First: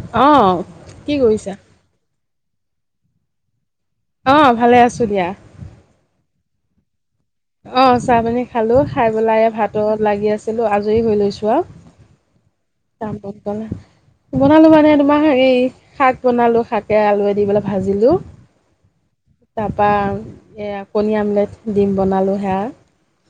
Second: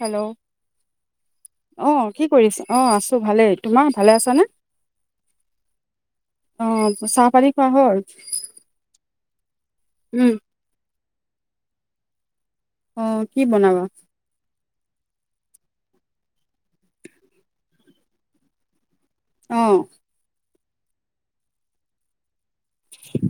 Hello অ' কি কৰিছা? অ কি কৰিছে? অ' আছোঁ ভালেই। তোমাৰ ভালে আছানে অ' ভালে আছোঁ দিয়া। অ'। ম চা অ' চাহ-পানী খালোঁ। খাই পেলাই এয়া ভাতত লাগি উম আছিলোঁ। আ আজৰি হৈ লৈছোঁ আও। অ কি কাম-বন বনাবা [inaudible] বনালোঁ মানে তোমাৰ হেৰি, শাক বনালোঁ। শাকে আলুৱে দি পেলাই ভাজিলোঁ। অ তাৰপা এয়া কণী আমলেট ডিম বনালোঁ সেয়া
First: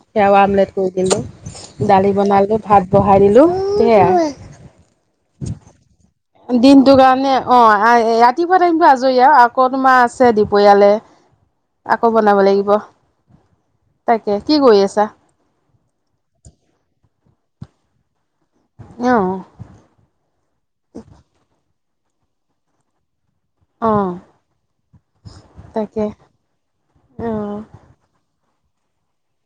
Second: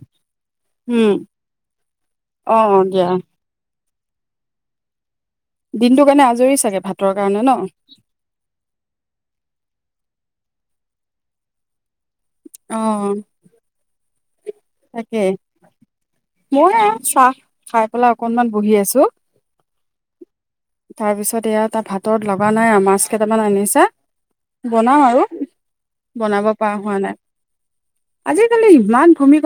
সেয়াও আমলেট কৰি উম দিলোঁ। দালি অ বনালোঁ, অ ভাত দিয়া বহাই দিলোঁ সেয়া। দিনটো কাৰণে আজৰি চাগে দিনটো ভাতৰ কাৰণে, ন অ' আই ৰাতি পুৱা টাইমটো আজৰি আও। আকৌ তোমাৰ আছে দুপৰীয়ালে। আ কৌ বনাব লাগিব। অ তাকে কি কৰি আছা তাকে। মই এ আৰু চাহ খাই পেলাই অকনমান বহি আছোঁ। অঁ তাৰপিছত এয়া তাত ভাতত লগা নাই। আ- মাছ কেইটামান আনিছে অঁ বনাও আৰু তাকে বনাব পৰা হোৱা নাই। অ আজিকালি ইমান ভূমি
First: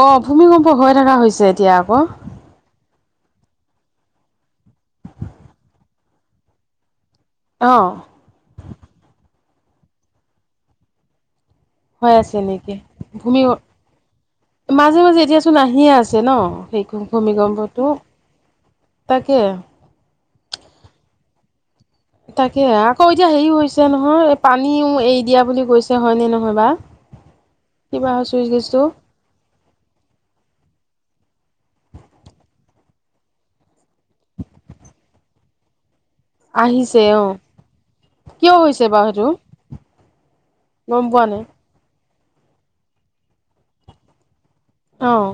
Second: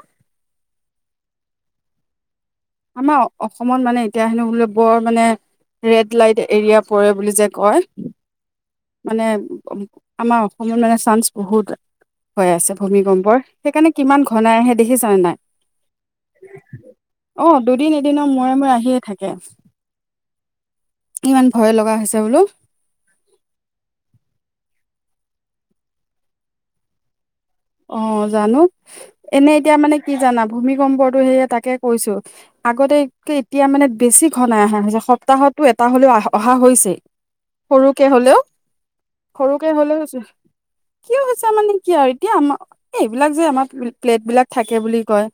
অ, ভূমিকম্প হৈ থকা হৈছে এতিয়া আকৌ। আমাৰ অসমত মানে এতিয়া হেনো বোলে বৰ মানে ৰেড লাইট এৰিয়া পৰে বুলি যে অ কয় মানে আমাৰ অসমলৈ মানে চান্স বহুত। হৈ আছে ভূমিকম্পৰ সেইকাৰণে কিমান ঘনাই আহে মাজে দেখিছানে মাজে নাই। এতিয়াচোন আহিয়ে আছে ন সেই অ, ভূমিকম্পটো দুদিন এদিনৰ মূৰে-মূৰে আহিয়ে থাকে। তাকে ইমান ভয় লগা হৈছে বোলো তাকে আকৌ এতিয়া হেৰি হৈছে নহয়, পানীও এই দিয়া বুলি কৈছে হয়নে নহয় বা। অ, কিবা চুইচ জানো গেছটো এনে এতিয়া মানে কি জানা ভূমিকম্পটো সেই তাকে কৈছো আগতে এতিয়া মানে বেছি ঘনাই আহে সপ্তাহতটো এটা হ'লেও আহে। অহা, হৈছে আহিছে অ সৰুকে হ'লেও। কিয় হৈছে বাৰু সেইটো সৰুকে হলে হৈছে গম কিয় পোৱা নাই হৈছে মানে কি আৰু এতিয়া আমাৰ এইবিলাক যে আমাৰ প্লেট বিলাক থাকে বুলি অ কয়।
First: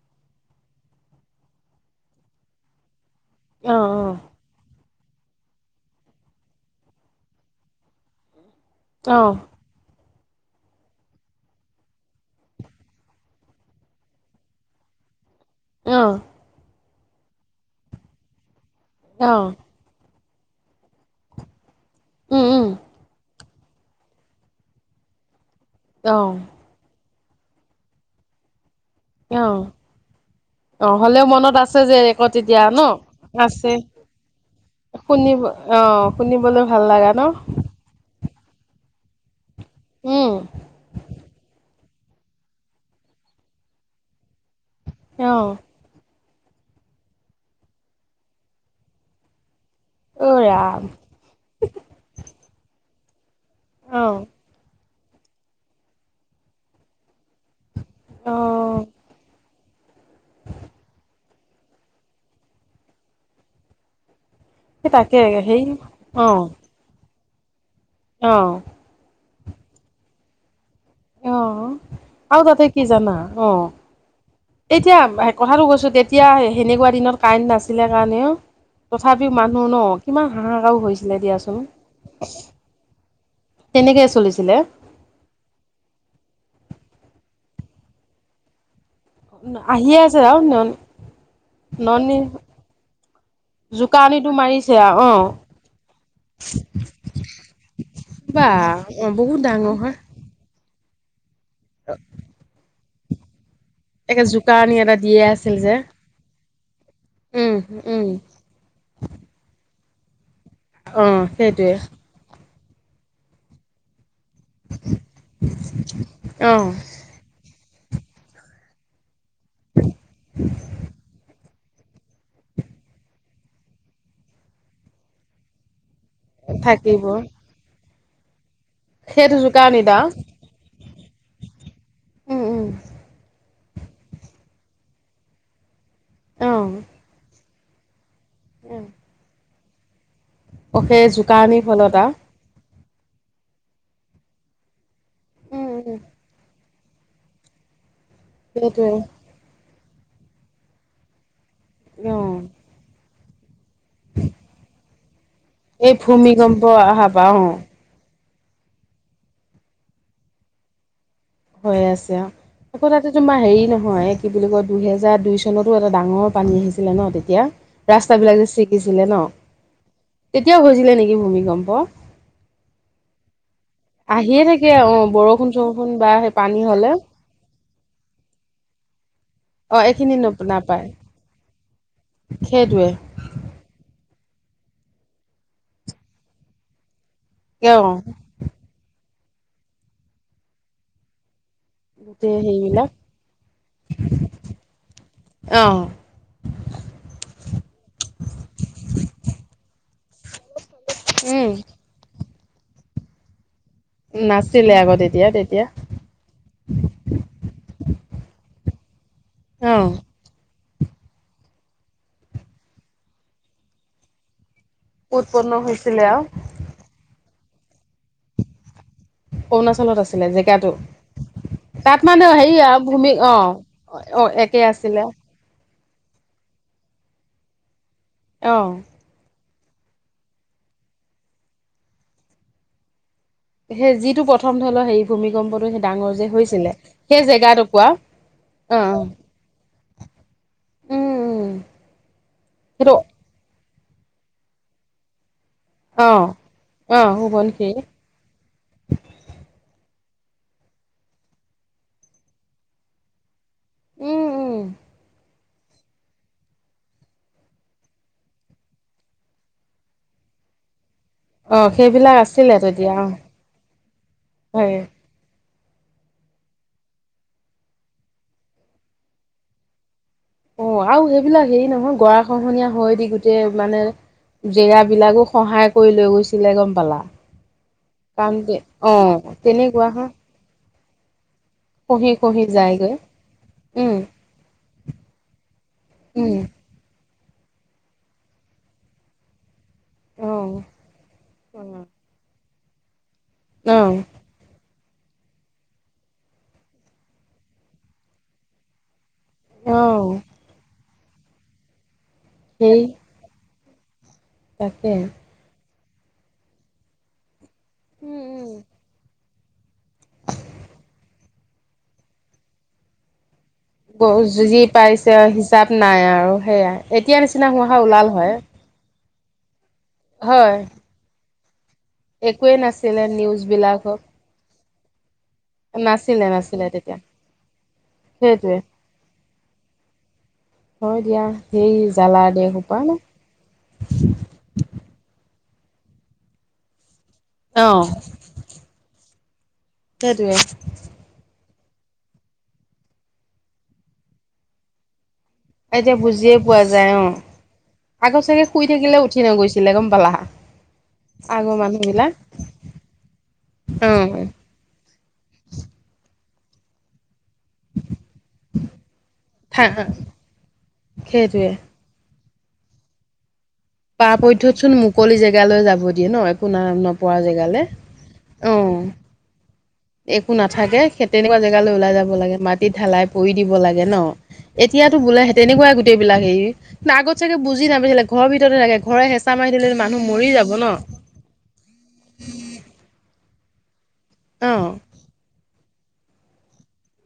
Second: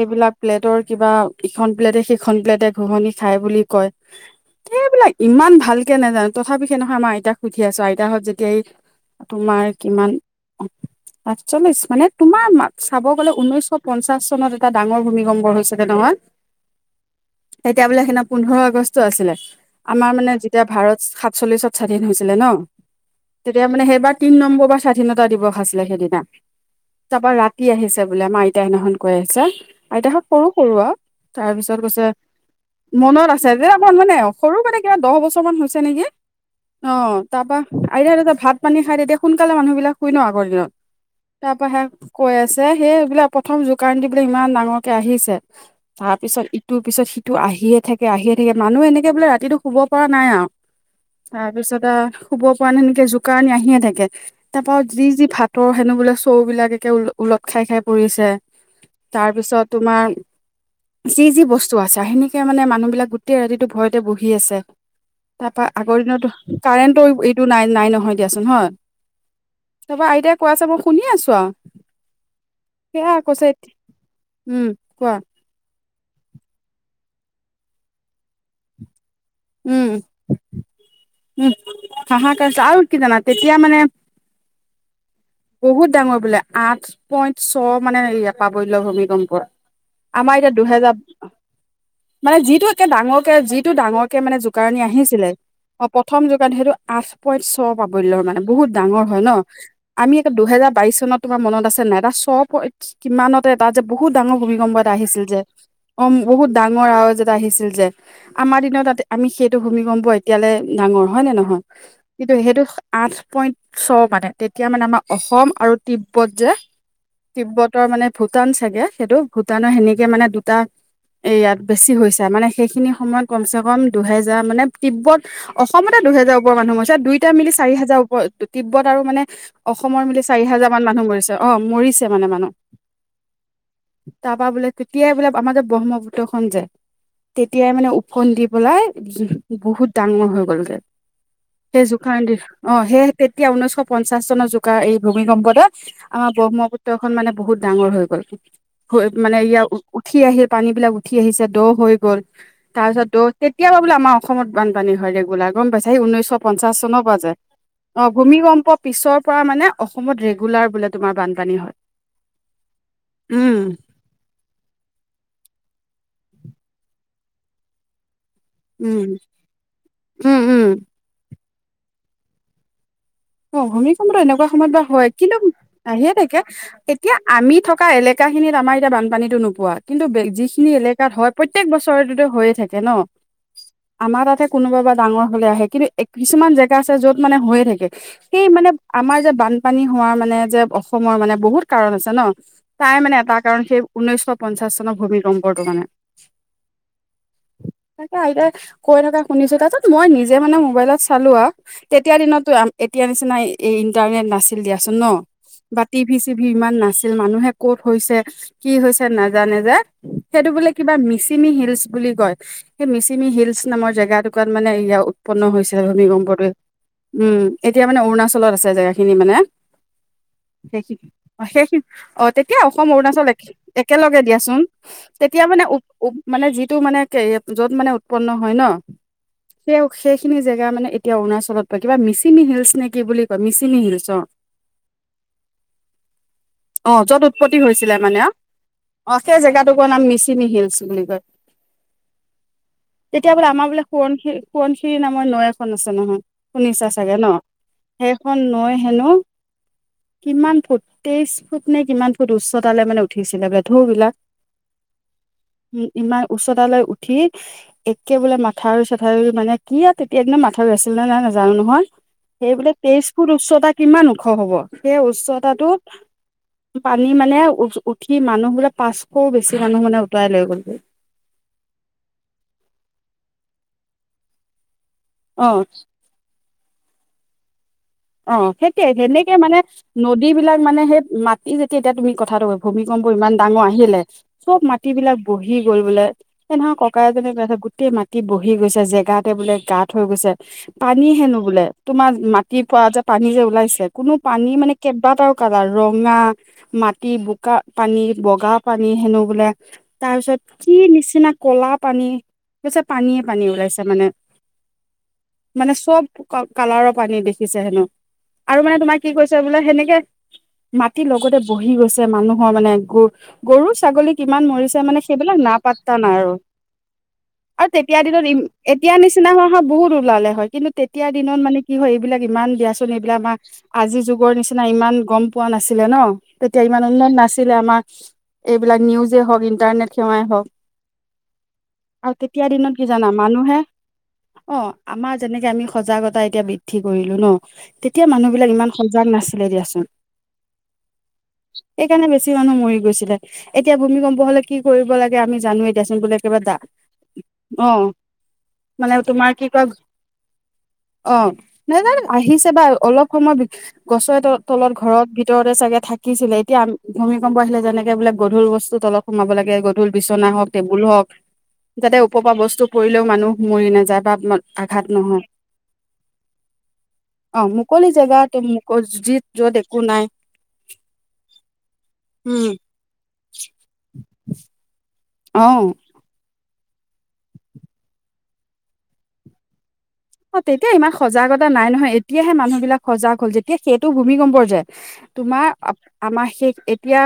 এইবিলাক প্লেটৰ কিবা ইখন প্লেটে সেইখন প্লেটে ঘুহনি খাই বুলি অ কয় এইবিলাক ইমান ভালকে নাজানো তথাপি সেইদিনাখন আমাৰ আইতাক সুধি আছো আইতাহত যেতিয়া এই অ তোমাৰ কিমান আঠচল্লিশ মানে তোমাৰ চাব গলে ঊনৈশ পঞ্চাশ চনত এটা ডাঙৰ ভূমিকম্প হৈছিলে অ অ নহয় এতিয়া বোলে সেইদিনা পোন্ধৰ আগষ্ট অ আছিলে আমাৰ মানে যেতিয়া ভাৰত সাতচল্লিশত স্বাধীন হৈছিলে ন? উম উম তেতিয়া মানে সেইবাৰ তিন নম্বৰ বাৰ স্বাধীনতা দিৱস আছিলে অ সেইদিনা। তাপা ৰাতি আহিছে বোলে আমাৰ আইতাই সেইদিনাখন কৈ আছে অ আইতাহত সৰু- সৰু অ আৰু হ'লেও তাৰ মনত পিছত আছে যে কৈছে ৰেকৰ্ড তেতিয়া ন মনত আছে যে আমাৰ মানে সৰু মানে কিবা দহ শুনিব বছৰ মান হৈছে নেকি অ' শুনিবলৈ ভাল অ, লগা ন? তাৰপা আই ভাত পানী খাই তেতিয়া সোনকালে মানুহ বিলাক শুই ন উম, আগৰ দিনত তাৰ পৰা হে কৈ আছে সেইবিলাক প্ৰথম জোকাৰি দি বোলে ইমান ডাঙৰকে আহিছে অ' তাত। পিছত ইটো পিছত সিটো আহিয়ে থাকে আহিয়ে থাকে মানুহ এনেকে বোলে ৰাতিটো শুব পৰা নাই অ' আৰু ৰাম তাৰ পিছত শুব পৰা নাই তেনেকে কাৰণি আহিয়ে থাকে অ' তাৰপা যি - যি ভাতৰ সেনো বোলে চও বিলাক একে ওলট খাই - খাই পৰিছে অ' তাৰ পিছত তোমাৰ যি-যি বস্তু আছে সেনেকে মানে মানুহ বিলাক গোটেই ৰাতিটো ভয়তে বহি আছে সেই তাকে সেই তাপা আগৰ দিনতটো অ' কাৰেন্টৰ এইটো নাই। নাই নহয় দিয়াচোন অ' হয় তাপা আইতাই কৈ আছে মোক শুনি আছো আৰু অ' আৰু তাতে কি সেয়া জানা কৈছে অ' উম এতিয়া কোৱা কথাটো কৈছো তেতিয়া সেনেকুৱা দিনত কাৰেণ্ট নাছিলে কাৰণেহে তথাপিও মানুহ ন উম কিমান হাহাকাৰও হৈছিলে উম দিয়াচোন হাহাকাৰ হৈছে আৰু কি জানা তেতিয়া মানে তেনে কে চলিছিলে। বহুত ডাঙৰ বোলে আঠ পইণ্ট ছ মানে এৰিয়া প্ৰাবল্য ভূমি কম্প ৰ আহিয়ে আছে আমাৰ আৰু এতিয়া নন দুহেজাৰ ননী মানে যিটো একে ডাঙৰকে যিটো ডাঙৰকে জোকাৰণিটো মানে মাৰিছে জোকাৰণি আৰু অ' আহিছিলে। অ, প্ৰথম যোগান সেইটো আঠ পইন্ট ছ পাবল্যৰ মানে বা বহুত ডাঙৰ অ' হয় ন বহুত ডাঙৰ হয় আমি একে দুহেজাৰ বাইশ চনত তোমাৰ মনত আছে নাই ছ কিমানত তাত যে বহুত একে ডাঙৰ ভূমিকম্প জোকাৰণি এটা দিয়ে আহিছিল যে আছিল অ, বহুত ডাঙৰ আৰু এটা উম, আহিছিল যে উম, আমাৰ দিনত তাতে আমি সেইটো ভূমিকম্প এতিয়ালে ডাঙৰ হয় অ', নে নহয় সেইটোৱে কিন্তু সেইটো আঠ পইন্ট ছ মানে তেতিয়া মানে আমাৰ অসম আৰু তিব্বত যে অ', তিব্বত উৰ মানে ভূটান চাইতে সেইটো ভূটানৰ সেনেকে মানে দুটা এয়াত বেছি হৈছে মানে সেইখিনি সময়ত কমচেকম দুহেজাৰ মানে তিব্বত অসমতে দুহেজাৰ ওপৰ মানুহ মৰিছে থাকিব। দুইটা মিলি চাৰি হাজাৰ ওপৰত তিব্বত আৰু মানে সেইটো জোকাৰণিত অসমৰ আও মিলি চাৰি হাজাৰ ইমান মানুহ মৰিছে অ মৰিছে মানে উম, মানুহ উম, তাৰ পা বোলে তেতিয়াই বোলে আমাৰ যে ব্ৰহ্মপুত্ৰ খন যে অ', তেতিয়াই মানে ওফন্দি বলাই উ বহুত ডাঙৰ হৈ গ'ল গে অ', সেই জোকাৰণিৰ সেই ফলত আও জোকাৰ দি অ'সেয়েহে তেতিয়া ঊনৈশ পঞ্চাশ চনৰ যুগ আৰু এই ভূমিকম্পতে উম, উম, আমাৰ ব্ৰহ্মপুত্ৰ খন মানে বহুত ডাঙৰ হৈ গ'ল সেইটোৱে হৈ মানে ইয়াৰ উঠি আহিল পানী বিলাক উঠি আহিছে দ হৈ গ'ল অ', তাৰপিছত দ তেতিয়া পৰা বোলে আমাৰ অসমত বানপানী হয় গোলা গম পাইছা এই হেই ঊনৈছশ ভূমিকম্প পঞ্চাশ চনৰ আহাৰ পৰা যে অ ভূমিকম্প পিছৰ পৰা মানে অসমত ৰেগুলাৰ বোলে তোমাৰ বানপানী হয়। হৈ আছে আৰু আকৌ তাতে তোমাৰ উম হেৰি নহয় কি বুলি কয় দুইহেজাৰ দুই চনতো এটা ডাঙৰ পানী আহিছিলে ন তেতিয়া ৰাস্তা ৰাস্তা বিলাক যে চিগিছিলে উম ন' উম তেতিয়াও উম। হৈছিলে নেকি ভূমিকম্প? ক অ ভূমিকম্পটো এনেকুৱা সময়ত বা হয় কিন্তু বৰষুণ চৰষুণ বা আহিয়ে সেই থাকে পানী হ'লে এতিয়া আমি থ [unintelligible] থকা এলেকাখিনিত আমাৰ এতিয়া বানপানী নোপোৱা অ', কিন্তু এইখিনি ন যিখিনি নাপায় এলেকাত হয় প্ৰত্যেক বছৰেতো হৈয়ে থাকে সেইটোৱে ন আমাৰ তাতে কোনোবা বা ডাঙৰ হলে আহে কিন্তু কিছুমান জেগা আছে য'ত মানে হৈয়ে থাকে অ'। সেই মানে আমাৰ যে বানপানী হোৱা মানে যে অসমৰ মানে বহুত কাৰণ আছে ন গোটেই হেৰিবিলাক তাই মানে এটা কাৰণ সেই ঊনৈশ পঞ্চাশ চনৰ ভূমিকম্পৰটো মানে অ', [inaudible] তাকে আহে কৈ থকা শুনিছো তাৰছত মই নিজে মানে মোবাইলত চালো আৰু তেতিয়া দিনত এতিয়া নিচিনা এই ইণ্টাৰনেট নাছিল নাছিলে দিয়াচোন আগত ন তেতিয়া তেতিয়া বা টি ভি চি ভি ইমান নাছিল মানুহে কত হৈছে কি হৈছে নাজানে যে অ', সেইটো বোলি কিবা মিচিমি হিলচ বুলি কয়, সেই মিচিমি হিলচ নামৰ জেগা টুকুৰাত। মানে ইয়া উৎপন্ন হৈছে হৈছিলে আমি গম আৰু পোৱাতোৱে উম, এতিয়া মানে অৰুণাচলত আছে জেগা খিনি মানে অৰুণাচলত আছিলে জেগাটো সেইখিনি সেইখিন তাত অ মানে হেৰি তেতিয়া আৰু অসম ভূমি অৰুণাচল অ', একে লৈকে অ', দিয়াচোন একে আছিলে তেতিয়া মানে উ মানে যিটো মানে য'ত মানে উৎপন্ন হয় ন অ', সেই সেইখিনি জেগা মানে এতিয়া অৰুণাচলত পৰে, কিবা মিচিমি হিলছ নে কি বুলি কয় মিচিমি সেই হিলচ অ যিটো প্ৰথম ধৰি লও হেৰি ভূমিকম্পটো সেই ডাঙৰ যে হৈছিলে অ য'ত সেই উৎপত্তি জেগাটুকুৱা হৈছিলে মানে অ অ সেই জেগাটোকোৰা নাম মিচিনি হিলচ বুলি উম, কয় উম সেইটো তেতিয়া বোলে আমাৰ বোলে সোৱণ সোৱণশিৰৰি নামৰ নৈ এখন আছে নহয় অ', শুনিছা অ', চাগে ন সোৱণশিৰি সেখন নৈ হেনো কিমান ফুট তেইশ ফুট নে কিমান ফুট উচ্চতালৈ মানে উঠিছিলেগে ধৌ বিলাক উম, উম, [inaudible] উ ইমান উচ্চতালৈ উঠি একে বোলে মাথাউৰি চাথাউৰি মানে কি আৰু তেতিয়া একদম মাথাউৰি আছে নে নাই নাজানো অ', নহয় সেইবিলাক সেই আছিলে বোলে তেতিয়া তেইশ অ', ফুট উচ্চতা কিমান ওখ হ'ব হয় সেই উচ্চত তাতো পানী মানে উ উঠি মানুহ বোৰে পাঁচশও বেছি মানুহ মানে উঠ [unintelligible] অ আৰু সেইবিলাক হেৰি নহয় গৰা খহনীয়া হয় দি গোটেই মানে জেগা বিলাকো অ খহায় কৰি লৈ গৈছিলে গম পালা কাৰণ অ' কি সেই তিয়াই সেনেকে অ' মানে তেনেকুৱা হ নদী বিলাক মানে সেই মা ই যেতিয়া এতিয়া তুমি খহি কথাটো খহি কয় যায়গৈ ভূমিকম্প ইমান ডাঙৰ উম। আহিলে চব মাটি বিলাক বহি গ'ল বোলে। উম সেই নহৰ ককা এজনে কৈ আছে গোটেই মাটি বহি গৈছে জেগাতে বোলে গাত থ গৈছে অ' পানী হেনো বোলে তোমাৰ মাটিৰ প যে পানী যে ওলাইছে অ' কোনো পানী মানে কেইবাটাও কালাৰ ৰঙা মাটি বোকা পানী বগা পানী হেনো বোলে তাৰ অ' পিছত কি নিচিনা ক'লা পানী সেই পানীয়ে পানী ওলাইছে মানে তাকে মানে চব কালাৰৰ পানী দেখিছে হেনো উম উম। আৰু মানে তোমাৰ কি কৈছ বোলে সেনেকে মাটিৰ লগতে বহি গৈছে মানুহৰ মানে গ গৰু ছাগলী কিমান যি মৰিছে মানে পাইছে সেইবিলাক হিচাপ নাইপাতা নাই আৰু সেয়াই এতিয়া নিচিনা হোৱা আৰু হয় তেতিয়া ওলাল দিনত হয়। এতিয়া নিচিনা হোৱা হয় বহুত ওলালে হয় কিন্তু তেতিয়াৰ দিনত মানে কি হয়। এইবিলাক ইমান একোৱে দিয়াচোন নাছিলে এইবিলাক আমাৰ নিউজ বিলাক আজিৰ যুগৰ নিচিনা ইমান গম। পোৱা নাছিলে ন তেতিয়া ইমান উন্নত নাছিলে আমাৰ। সেইটোৱে এইবিলাক নিউজে হওক ইণ্টাৰনেট সেৱাই হওক হয় দিয়া সেই আৰু জালা দে তেতিয়া দিনত এসোপা। কি জানা মানুহে অ আমাৰ যেনেকে আমি সজাগতা এতিয়া বৃদ্ধি কৰিলো ন' অ', তেতিয়া মানুহ বিলাক ইমান সজাগ নাছিল। সেইটোৱে। সেইকাৰণে বেছি মানুহ মৰি গৈছিলে এতিয়া ভূমিকম্প হলে কি কৰিব লাগে। আমি জানোৱে এতিয়া দিয়াচোন বোলে বুজিয়ে কিবা দা পোৱা যায় অ। অ আগত চাগে শুই মানে থাকিলেও উঠি তোমাৰ কি কয় নগৈছিলে গম পালা অ আগৰ মানুহ। আহিছে বা অলপ সময় গছৰে অ', তলত ঘৰত ভিতৰতে চাগে থাকি। ছিলে এতিয়া ভূমিকম্প আহিলে যেনেকে বোলে গধুৰ বস্তু তলত সোমাব লাগে গধুৰ বিচনা হওক, টেবুল হওক সেইটোৱে যাতে- ওপৰৰ পৰা বস্তু পৰিলেও মানুহ মৰি নাযায় বা পাৰাপধ্যতচোন আঘাত মুকলি নহয়। জেগালৈ যাব দিয়ে ন একো ন নপৰা অ জেগালে মুকলি জেগটো মু অ'। যি- য'ত একো নাই একো নাথাকেে তেনেকুৱা জেগালৈ ওলাই যাব লাগে উম মাটিত ঢালাই পৰি দিব লাগে ন। এতিয়া। বোলে অ তেনেকোৱাই গোটেই বিলাক সেই আগত চাগে বুজি নাপাইছিলে ঘৰ ভিততে থাকে ঘৰে হেঁচা মাৰ দিলে ম অ তেতিয়া ইমান সজাগতা নাই নহয়। এতিয়াহে মানুহ বিলাক সজাগ হ'ল যেতিয়া সেই- ভূমিকম্পৰ যে অ', তোমাৰ- আমাৰ শেষ এতিয়া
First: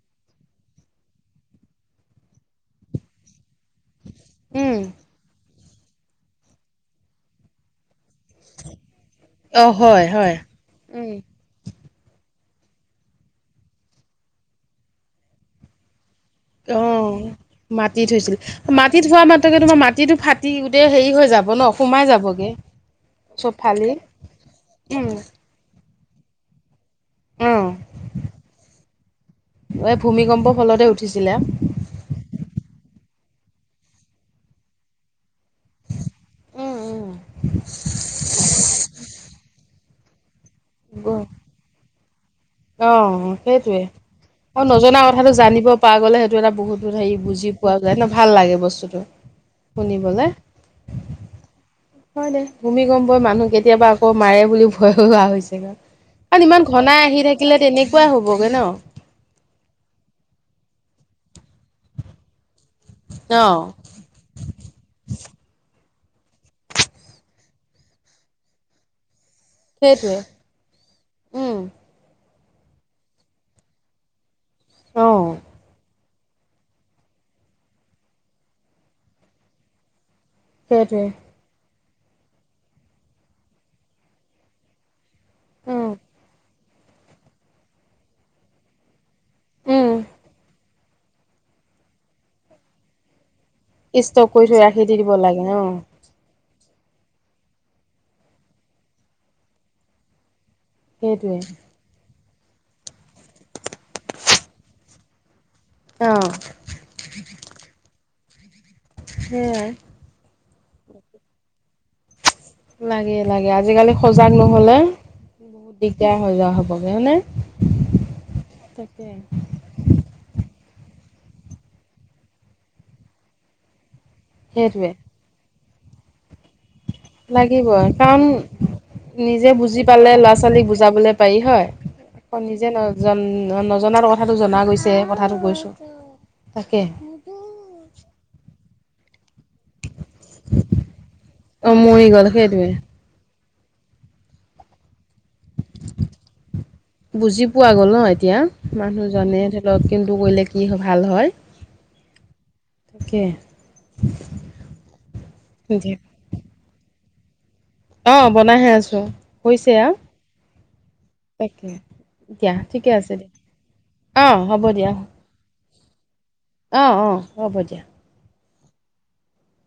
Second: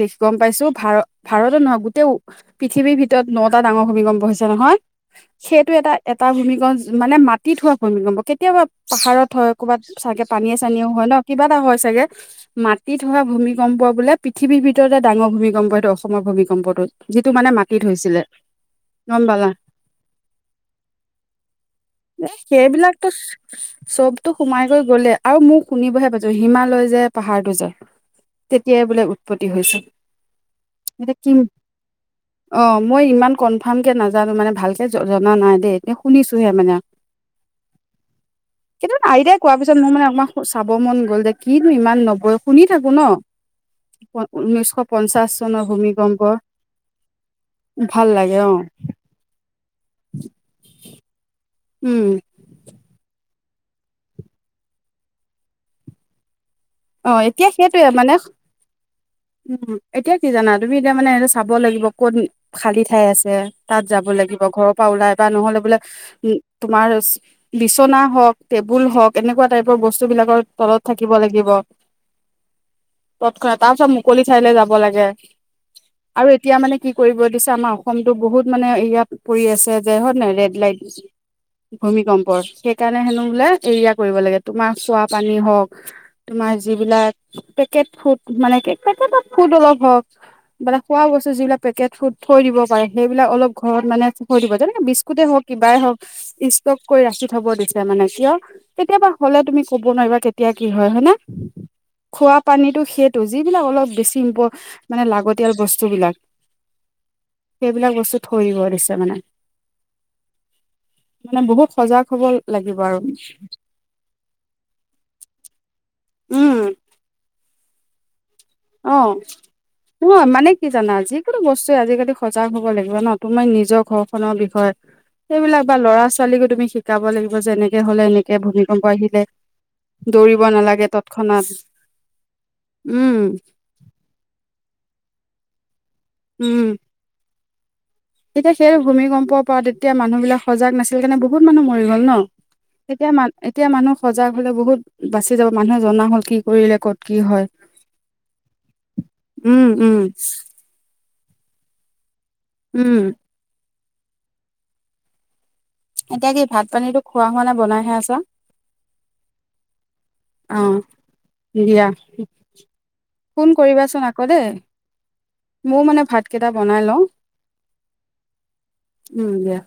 দেখি গম পাইছো ভাৰ ভাৰতো নহয় গোটেই পৃথিৱীৰ ভিতৰত নটা ডাঙৰ ভূমিকম্প- হৈছে নহয় উম, সেইটো এটা, এটা ভূমিকম্প মানে মাটিত হোৱা ভূমিকম্প। কেতিয়াবা পাহাৰত হয় অ', ক'ৰবাত চাগে হয়, পানীয়ে চানীয়েও হয় ন উম। কিবা এটা হয় চাগে মাটিত হোৱা ভূমিকম্প বোলে পৃথিৱীৰ ভিতৰতে ডাঙৰ ভূমিকম্প এইটো। অসমৰ অ ভূমিকম্পটো। যিটো মানে মাটিত মাটি হৈছিলে, থৈছিল মাটি থোৱা গম পালা? মাতকে তোমাৰ মাটিতটো ফাটি গোটেই হেৰি হৈ যাব [unintelligible] এ সেইবিলাকতো চব ফালি চবতো সোমাই কৈ উম, গ'লে আৰু মোক শুনিবহ- হিমালয় যে পাহাৰটো যে অ', তেতিয়াই বোলে উৎপত্তি হৈছে। এই ভূমিকম্পৰ ফলতে এতিয়া উঠিছিলে। কিম অ মই ইমান। কনফাৰ্ম কে নাজানো মানে ভালকে জনা নাই দেই এ শুনিছোহে মানে কেতিয়াবা আইটায় কোৱা পিছত মোৰ মানে আমাক- চাব মন গ'ল যে কিনো ইমান নবয়- অ সেইটোয়ে অ ঊনৈশ নজনা পঞ্চাশ কথাটো চনৰ জানিব পৰা ভূমিকম্প গ'লে সেইটো এটা বহুত হেৰি বুজি- পোৱা যায় ন ভাল লাগে বস্তুটো শুনিবলে। উম হয় দে ভূমিকম্পই মানুহ কেতিয়াবা আকৌ মাৰে বুলি ভয় হয় হোৱা হৈছেগৈ। ইমান ঘনাই অ আহি এতিয়া থাকিলে সেইটোয়ে তেনেকুৱাই মানে হ'বগে ন? উম, এতিয়া কি জানা তুমি এতিয়া মানে সেইটো চাব লাগিব ক'ত- খালী ঠাই আছে অ', তাত যাব লাগিব ঘৰৰ পৰা ওলাই বা নহ'লে বোলে উ তোমাৰ বিচনা হওক, টেবুল হওক- এনেকোৱা টাইপৰ বস্তু সেইটোৱে বিলাকৰ তলত থাকিব লাগিব উম, তৎক্ষণা তাৰ পিছত মুকলি ঠাইলে যাব লাগে অ', আৰু এতিয়া মানে কি কৰিব দিছে আমাৰ অসমতো বহুত মানে ইয়াত পৰি আছে যে হয় নাই। ডেডলাইন দিছে সেইটোৱে। ভূমিকম্পৰ, সেইকাৰণে হেনো এৰিয়া কৰিব লাগে তোমাৰ চোৱা পানী হওক উম যিবিলাক পেকেট ফুট পেকেট ত ফুট অলপ উম হওক মানে খোৱা বস্তু যিবিলাক পেকেটু থৈ দিব পাৰে সেইবিলাক অলপ- ঘৰত মানে ষ্টক [unintelligible] কৰি দিব থৈ ৰাখি যেনেকে দি দিব বিস্কুটে লাগে হওক অ কিবাই হওক- যোৰ কৈ ৰাখি থব দিছে মানে। কিয় কেতিয়াবা হ'লে তুমি কব নোৱাৰিবা কেতিয়া কি হয় নে। সেইটোৱেই। খোৱা পানীটো সেইটো যিবিলাক অলপ বেছি ইমপ মানে লাগতি তেওঁৰ অ বস্তুবিলাক সেইবিলাক বস্তু থইদিব আৰু- সেইয়াই। মানে বহুত সজাগ হ'ব লাগিব আৰু লাগে লাগে আজিকালি সজাগ নহলে দিগদাৰ। এতিয়া হৈ যোৱা উম হ'ব নে। অ নহয় মানে- কি জানা যিকোনো বস্তুৱে আজিকালি সজাগ হ'ব লাগিব ন, তুমি নিজক হওক। ঘৰখনৰ বিষয়ে সেইটোৱে সেইবিলাক বা ল'ৰা ছোৱালী ছোৱালীকো তুমি শিকাব লাগিব যে, এনেকে হ'লে এনেকে, ভূমিকম্প আহিলে নিজে বুজি পালে ল'ৰা দৌৰিব ছোৱালীক নালাগে বুজাবলৈ তৎক্ষণা পাৰি হয় আকৌ নিজে নজনা- নজনাৰ কথাটো জনা গৈছে কথাটো কৈছোঁ উম তাকে এতিয়া সেই ভূমিকম্পৰ পৰা তেতিয়া মানুহ বিলাক সজাগ নাছিল কাৰণে বহুত মানুহ মৰি গ'ল ন তেতিয়া মান এতিয়া মানুহ সজাগ হলে বহুত বাচি যাব মানুহে জনা হ'ল কি কৰিলে ক'ত কি হয় বুজি পোৱা গ'ল উম উম কোনটো কৰিলে কি ভাল হয়। উম তাকে এতিয়া কি ভাত পানীতো খোৱা হোৱা নাই- বনাইহে অ আছা বনাইহে আছো হৈছে আৰু। অঁ। তাকে। দিয়া দিয়া ঠিকে আছে দিয়া, ফোন কৰিবাচোন আকৌ অ', দেই। হ'ব দিয়া, ময়ও মানে ভাতকেইটা বনাই অ', লওঁ অ', হ'ব দিয়া। উম দিয়া।